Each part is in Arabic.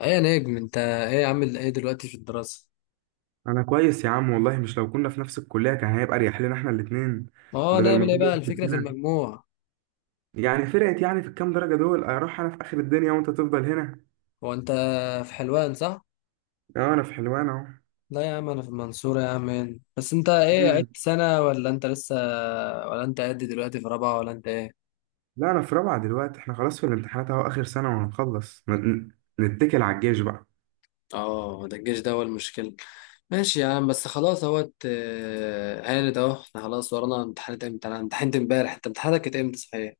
ايه يا نجم، انت ايه عامل ايه دلوقتي في الدراسة؟ انا كويس يا عم والله. مش لو كنا في نفس الكليه كان هيبقى اريح لنا احنا الاثنين اه، بدل نعمل ما ايه كل بقى؟ واحد الفكرة في فينا المجموع. يعني فرقت يعني في الكام درجه دول اروح انا في اخر الدنيا وانت تفضل هنا. هو انت في حلوان صح؟ اه انا في حلوان اهو. لا يا عم، انا في المنصورة يا عم. إيه، بس انت ايه؟ مم. عدت سنة ولا انت لسه؟ ولا انت قد دلوقتي في رابعة ولا انت ايه؟ لا انا في رابعه دلوقتي، احنا خلاص في الامتحانات اهو، اخر سنه وهنخلص نتكل على الجيش بقى. اه، ده الجيش ده هو المشكلة. ماشي يا عم، بس خلاص اهوت، هانت اهو. احنا خلاص ورانا امتحانات. امتى؟ انا امتحنت امبارح. انت امتحاناتك كانت امتى صحيح؟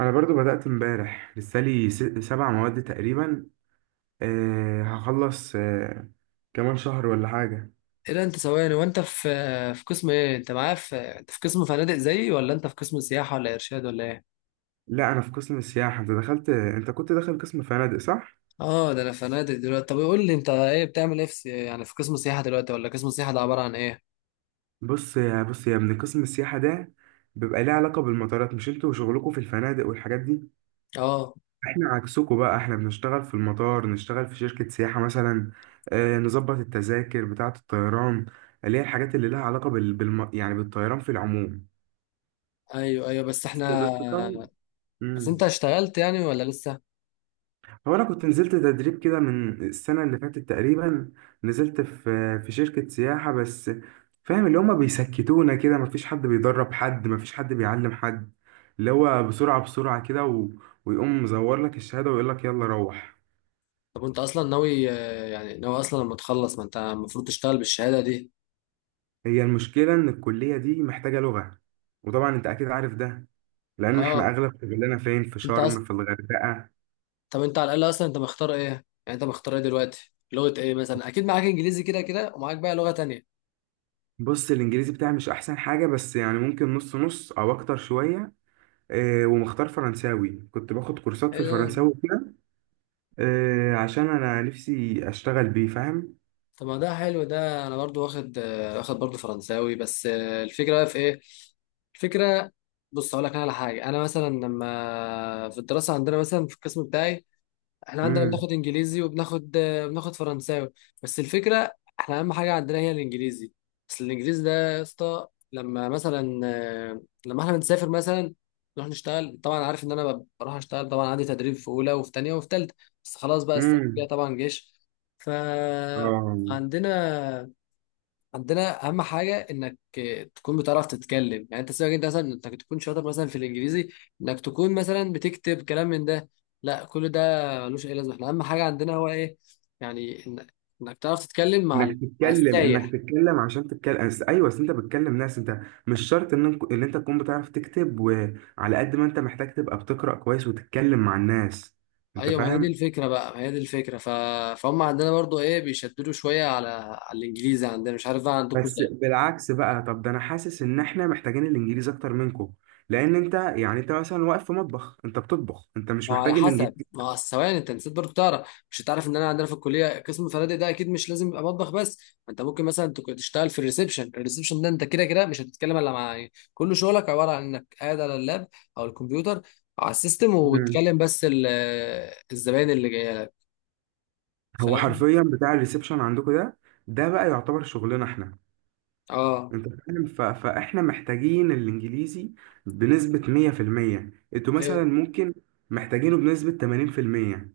انا برضو بدات امبارح، لسه لي سبع مواد تقريبا. أه هخلص، كمان شهر ولا حاجه. ايه ده، انت ثواني، وانت في في قسم ايه؟ انت معايا، في انت في قسم فنادق زيي، ولا انت في قسم سياحة ولا ارشاد ولا ايه؟ لا انا في قسم السياحه. انت دخلت، انت كنت داخل قسم فنادق صح؟ اه ده، انا فنادق دلوقتي. طب قول لي، انت ايه بتعمل ايه في يعني في قسم السياحه دلوقتي؟ ولا قسم السياحه ده عباره عن ايه؟ بص يا من قسم السياحة ده بيبقى ليه علاقة بالمطارات. مش انتوا وشغلكوا في الفنادق والحاجات دي؟ اه، احنا عكسكوا بقى، احنا بنشتغل في المطار، نشتغل في شركة سياحة مثلا، آه نظبط التذاكر بتاعة الطيران، اللي هي الحاجات اللي لها علاقة يعني بالطيران في العموم. ايوه ايوه، بس بس احنا، بس طبعا. بس مم. انت اشتغلت يعني ولا لسه؟ هو انا كنت نزلت تدريب كده من السنه اللي فاتت تقريبا، نزلت في شركه سياحه، بس فاهم اللي هما بيسكتونا كده، مفيش حد بيدرب حد، مفيش حد بيعلم حد، اللي هو بسرعه بسرعه ويقوم مزور لك الشهاده ويقول لك يلا روح. طب انت اصلا ناوي، يعني ناوي اصلا لما تخلص، ما انت المفروض تشتغل بالشهاده دي. هي المشكله ان الكليه دي محتاجه لغه، وطبعا انت اكيد عارف ده، لان احنا اه اغلب شغلنا فين؟ في انت اصلا، شرم، في الغردقه. طب انت على الاقل اصلا انت مختار ايه يعني؟ انت مختار ايه دلوقتي؟ لغه ايه مثلا؟ اكيد معاك انجليزي كده كده، ومعاك بقى لغه تانية. بص، الانجليزي بتاعي مش احسن حاجه، بس يعني ممكن نص نص او اكتر شويه. ومختار فرنساوي، كنت باخد كورسات في ايه ده، الفرنساوي كده، عشان انا نفسي اشتغل بيه، فاهم؟ طب ما ده حلو ده، انا برضو واخد، واخد برضو فرنساوي بس. الفكره بقى في ايه؟ الفكره، بص اقول لك انا على حاجه. انا مثلا لما في الدراسه عندنا، مثلا في القسم بتاعي، احنا عندنا امم بناخد انجليزي وبناخد، بناخد فرنساوي. بس الفكره، احنا اهم حاجه عندنا هي الانجليزي. بس الانجليزي ده يا اسطى، لما مثلا، لما احنا بنسافر مثلا نروح نشتغل، طبعا عارف ان انا بروح اشتغل، طبعا عندي تدريب في اولى وفي تانية وفي تالتة. بس خلاص بقى، السنه الجايه امم طبعا جيش. ف اه، عندنا، عندنا اهم حاجه انك تكون بتعرف تتكلم. يعني انت سيبك انت، مثلا انك تكون شاطر مثلا في الانجليزي، انك تكون مثلا بتكتب كلام من ده، لا كل ده ملوش اي لازمه. احنا اهم حاجه عندنا هو ايه؟ يعني انك تعرف تتكلم مع مع انك السايح. تتكلم عشان تتكلم، ايوه، أصل انت بتكلم ناس. انت مش شرط ان ان انت تكون بتعرف تكتب، وعلى قد ما انت محتاج تبقى بتقرأ كويس وتتكلم مع الناس. انت ايوه ما هي دي فاهم؟ الفكره بقى، ما هي دي الفكره، فهم عندنا برضو ايه، بيشددوا شويه على الانجليزي عندنا. مش عارف بقى عندكم. بس بالعكس بقى، طب ده انا حاسس ان احنا محتاجين الانجليزي اكتر منكم، لان انت يعني انت مثلا واقف في مطبخ، انت بتطبخ، انت مش ما هو على محتاج حسب، الانجليزي. ما هو ثواني، انت نسيت برضه تعرف، مش هتعرف ان انا عندنا في الكليه قسم الفنادق ده، اكيد مش لازم يبقى مطبخ بس. ما انت ممكن مثلا تشتغل في الريسبشن. الريسبشن ده انت كده كده مش هتتكلم الا مع، يعني كل شغلك عباره عن انك قاعد على اللاب او الكمبيوتر او على السيستم، وبتكلم بس الزباين اللي جايه لك، هو فاهم؟ حرفيا بتاع الريسبشن عندكم ده، ده بقى يعتبر شغلنا احنا. اه، انت فاهم؟ فاحنا محتاجين الانجليزي بنسبة 100%. انتوا ايوه مثلا ممكن محتاجينه بنسبة 80%.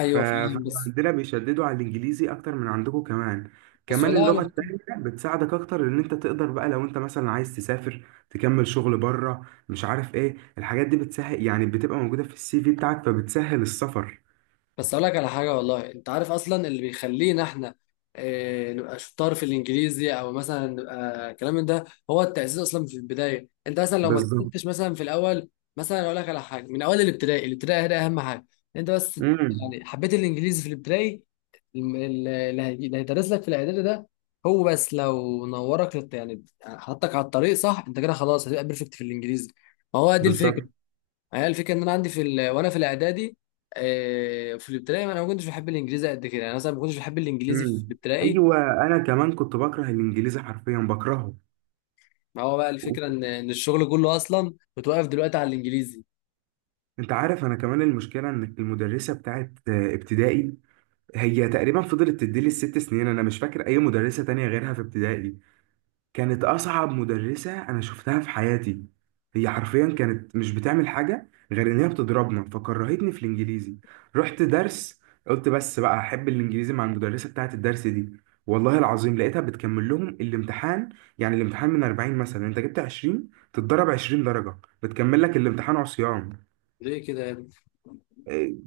فاهم بس، فعندنا بيشددوا على الانجليزي اكتر من عندكم. كمان بس كمان والله اللغة على، التانية بتساعدك اكتر، ان انت تقدر بقى لو انت مثلا عايز تسافر تكمل شغل بره، مش عارف ايه الحاجات دي، بتسهل يعني، بتبقى موجودة في السي في بتاعك، فبتسهل السفر. بس اقول لك على حاجه والله. انت عارف اصلا اللي بيخلينا احنا نبقى شطار في الانجليزي، او مثلا نبقى الكلام من ده، هو التاسيس اصلا في البدايه. انت مثلا لو ما بالظبط. تأسستش مثلا في الاول، مثلا اقول لك على حاجه، من اول الابتدائي. الابتدائي ده اهم حاجه انت بس، امم يعني حبيت الانجليزي في الابتدائي، اللي هيدرس لك في الاعدادي ده، هو بس لو نورك يعني حطك على الطريق صح، انت كده خلاص هتبقى بيرفكت في الانجليزي. ما هو دي بالظبط. الفكره. يعني انا الفكره ان انا عندي في وانا في الاعدادي، في الابتدائي انا ما كنتش بحب الانجليزي قد كده. يعني مثلا ما كنتش بحب الانجليزي في امم الابتدائي. ايوه، انا كمان كنت بكره الانجليزي، حرفيا بكرهه. ما هو بقى الفكره ان الشغل كله اصلا متوقف دلوقتي على الانجليزي. انت عارف، انا كمان المشكله ان المدرسه بتاعت ابتدائي هي تقريبا فضلت تديلي الست سنين، انا مش فاكر اي مدرسه تانية غيرها في ابتدائي. كانت أصعب مدرسة أنا شفتها في حياتي. هي حرفيا كانت مش بتعمل حاجة غير إن هي بتضربنا، فكرهتني في الإنجليزي. رحت درس، قلت بس بقى أحب الإنجليزي مع المدرسة بتاعة الدرس دي. والله العظيم لقيتها بتكمل لهم الامتحان. يعني الامتحان من 40 مثلا، أنت جبت 20، تتضرب 20 درجة، بتكمل لك الامتحان عصيان. ليه كده يا ابني؟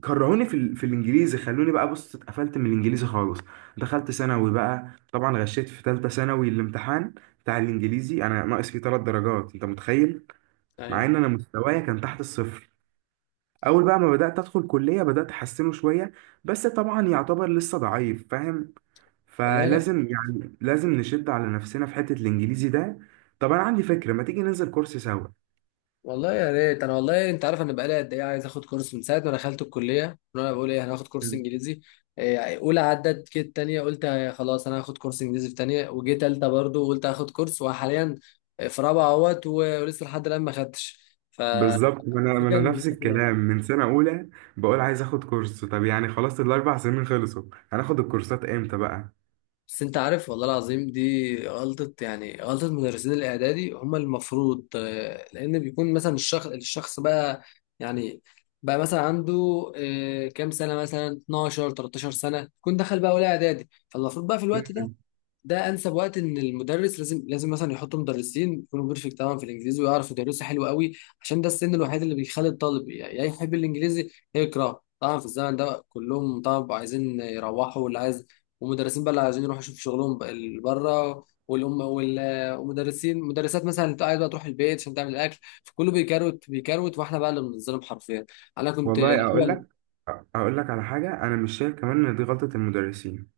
كرهوني في الانجليزي، خلوني بقى، بص اتقفلت من الانجليزي خالص. دخلت ثانوي بقى، طبعا غشيت في ثالثه ثانوي الامتحان بتاع الانجليزي. انا ناقص فيه ثلاث درجات، انت متخيل؟ مع ايوه، ان انا مستوايا كان تحت الصفر. اول بقى ما بدات ادخل كليه بدات احسنه شويه، بس طبعا يعتبر لسه ضعيف، فاهم؟ والله. فلازم يعني لازم نشد على نفسنا في حته الانجليزي ده. طب انا عندي فكره، ما تيجي ننزل كورس سوا. والله يا ريت، انا والله، انت عارف انا بقالي قد ايه عايز اخد كورس؟ من ساعه ما دخلت الكليه وانا بقول ايه، هناخد كورس انجليزي. اولى عدت كده، تانية قلت، خلاص انا هاخد كورس انجليزي في تانية، وجيت تالتة برضه قلت هاخد كورس، وحاليا في رابعه اهوت، و ولسه لحد الان ما خدتش. ف بالظبط، ما انا ما الفكره انا ان نفس الحتة دي، الكلام من سنه اولى بقول عايز اخد كورس، طب يعني خلاص الاربع سنين خلصوا، هناخد الكورسات امتى بقى؟ بس انت عارف والله العظيم دي غلطة، يعني غلطة مدرسين الإعدادي. هم المفروض، لأن بيكون مثلا الشخص، الشخص بقى يعني بقى مثلا عنده، كام سنة؟ مثلا 12 13 سنة يكون دخل بقى أولى إعدادي. فالمفروض بقى في الوقت ده، مم. ده انسب وقت ان المدرس لازم مثلا يحطوا مدرسين يكونوا بيرفكت طبعا في الانجليزي، ويعرفوا يدرسوا حلو قوي، عشان ده السن الوحيد اللي بيخلي الطالب يا يحب الانجليزي يا يكرهه. طبعا في الزمن ده كلهم طبعا عايزين يروحوا، واللي عايز، ومدرسين بقى اللي عايزين يروحوا يشوفوا شغلهم بقى اللي بره، والام ومدرسين مدرسات مثلا اللي عايز بقى تروح البيت عشان تعمل الاكل، فكله بيكروت، واحنا بقى اللي بنتظلم حرفيا. انا كنت والله اقول الاول، لك، اقول لك على حاجه، انا مش شايف كمان ان دي غلطه المدرسين.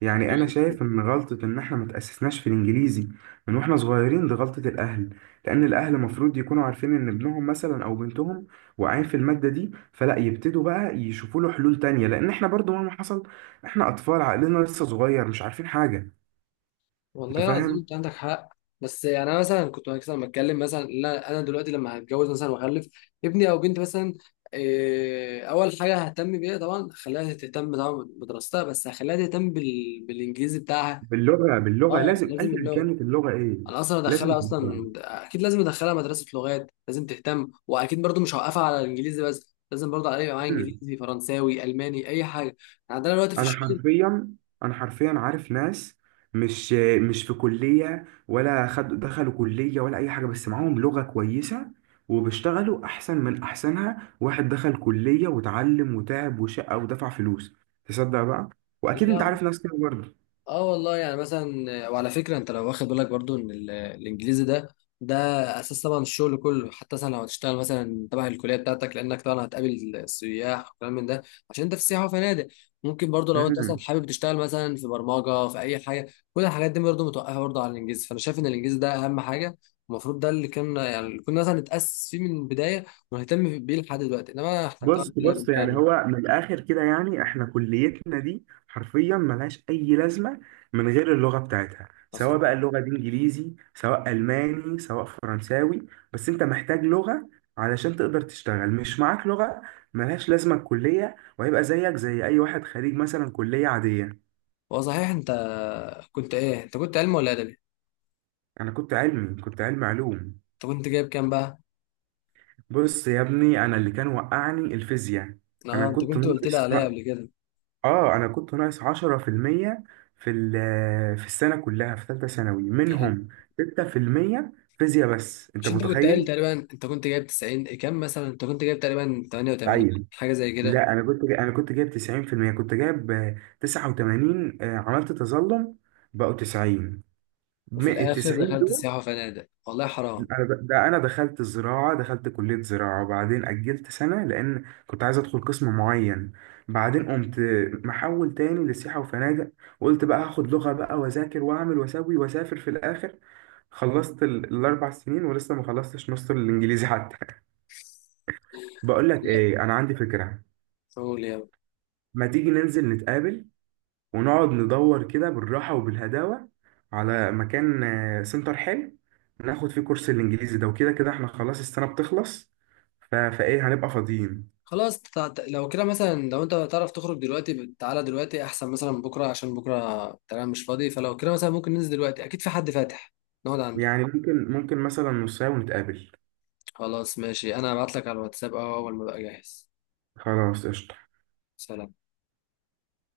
يعني انا شايف ان غلطه ان احنا ما تاسسناش في الانجليزي من واحنا صغيرين، دي غلطه الاهل. لان الاهل المفروض يكونوا عارفين ان ابنهم مثلا او بنتهم واقعين في الماده دي، فلا يبتدوا بقى يشوفوا له حلول تانية، لان احنا برضو مهما حصل، احنا اطفال، عقلنا لسه صغير، مش عارفين حاجه. انت والله العظيم فاهم؟ انت عندك حق. بس يعني انا مثلا كنت مثلا بتكلم مثلا، لا انا أنا دلوقتي لما هتجوز مثلا واخلف ابني او بنتي مثلا، إيه، اول حاجه ههتم بيها طبعا خليها تهتم طبعا بدراستها، بس هخليها تهتم بالانجليزي بتاعها. باللغه باللغه اه لازم، لازم ايا اللغه. كانت اللغه ايه، انا اصلا لازم ادخلها باللغة. اصلا، اكيد لازم ادخلها مدرسه لغات، لازم تهتم، واكيد برضو مش هوقفها على الانجليزي بس، لازم برضو عليها معايا مم. انجليزي فرنساوي الماني اي حاجه يعني. عندنا دلوقتي في انا حرفيا، انا حرفيا عارف ناس مش مش في كليه ولا خد دخلوا كليه ولا اي حاجه، بس معاهم لغه كويسه، وبيشتغلوا احسن من احسنها واحد دخل كليه وتعلم وتعب وشقى ودفع فلوس. تصدق بقى؟ واكيد انت الشغل، عارف ناس كده برضه. اه والله يعني مثلا. وعلى فكره انت لو واخد بالك برضو ان الانجليزي ده، ده اساس طبعا الشغل كله. حتى مثلا لو هتشتغل مثلا تبع الكليه بتاعتك، لانك طبعا هتقابل سياح وكلام من ده، عشان انت في سياحه وفنادق. ممكن برضو لو انت مثلا مم. حابب تشتغل مثلا في برمجه في اي حاجه، كل الحاجات دي برضو متوقفه برضو على الانجليزي. فانا شايف ان الانجليزي ده اهم حاجه. المفروض ده اللي كان يعني، اللي كنا مثلا نتاسس فيه من البدايه، ونهتم بيه لحد دلوقتي، انما احنا بص طبعا كلنا بص يعني بنكرر هو من الاخر كده، يعني احنا كليتنا دي حرفيا ملهاش اي لازمه من غير اللغه بتاعتها، سواء اصلا. بقى اللغه دي انجليزي، سواء الماني، سواء فرنساوي، بس انت محتاج لغه علشان تقدر تشتغل. مش معاك لغه، ملهاش لازمه الكليه، وهيبقى زيك زي اي واحد خريج مثلا كليه عاديه. هو صحيح انت كنت ايه؟ انت كنت علم ولا ادبي؟ انا كنت علمي، كنت علمي علوم. انت كنت جايب كام بقى؟ بص يا ابني، انا اللي كان وقعني الفيزياء. انا اه، انت كنت كنت قلت لي ناقص، عليها قبل كده اه انا كنت ناقص 10% في المية في في السنه كلها في ثالثه ثانوي يعني. منهم 6% فيزياء بس، انت مش انت كنت قايل متخيل؟ تقريبا انت كنت جايب 90؟ إيه كام مثلا؟ انت كنت جايب تقريبا 88 تعين. حاجه زي كده. لا انا انا كنت جايب 90%. كنت جايب 89، عملت تظلم، بقوا 90 وفي من ال الاخر 90. دخلت سياحه وفنادق، والله حرام. انا ده انا دخلت الزراعه، دخلت كليه زراعه، وبعدين اجلت سنه لان كنت عايز ادخل قسم معين. بعدين قمت محول تاني لسياحه وفنادق، وقلت بقى هاخد لغه بقى واذاكر واعمل واسوي واسافر في الاخر. خلصت الاربع سنين ولسه ما خلصتش نص الانجليزي حتى. بقول لك لا، ايه، انا عندي فكره. قول يا. ما تيجي ننزل نتقابل، ونقعد ندور كده بالراحة وبالهداوة على مكان سنتر حلو ناخد فيه كورس الإنجليزي ده، وكده كده احنا خلاص السنة بتخلص، فإيه، هنبقى فاضيين. خلاص لو كده مثلا، لو انت تعرف تخرج دلوقتي، تعالى دلوقتي احسن مثلا من بكره، عشان بكره تمام مش فاضي. فلو كده مثلا ممكن ننزل دلوقتي، اكيد في حد فاتح نقعد عنده. يعني ممكن، مثلا نص ساعة ونتقابل. خلاص ماشي، انا هبعت لك على الواتساب اهو اول ما بقى جاهز. خلاص قشطة. سلام.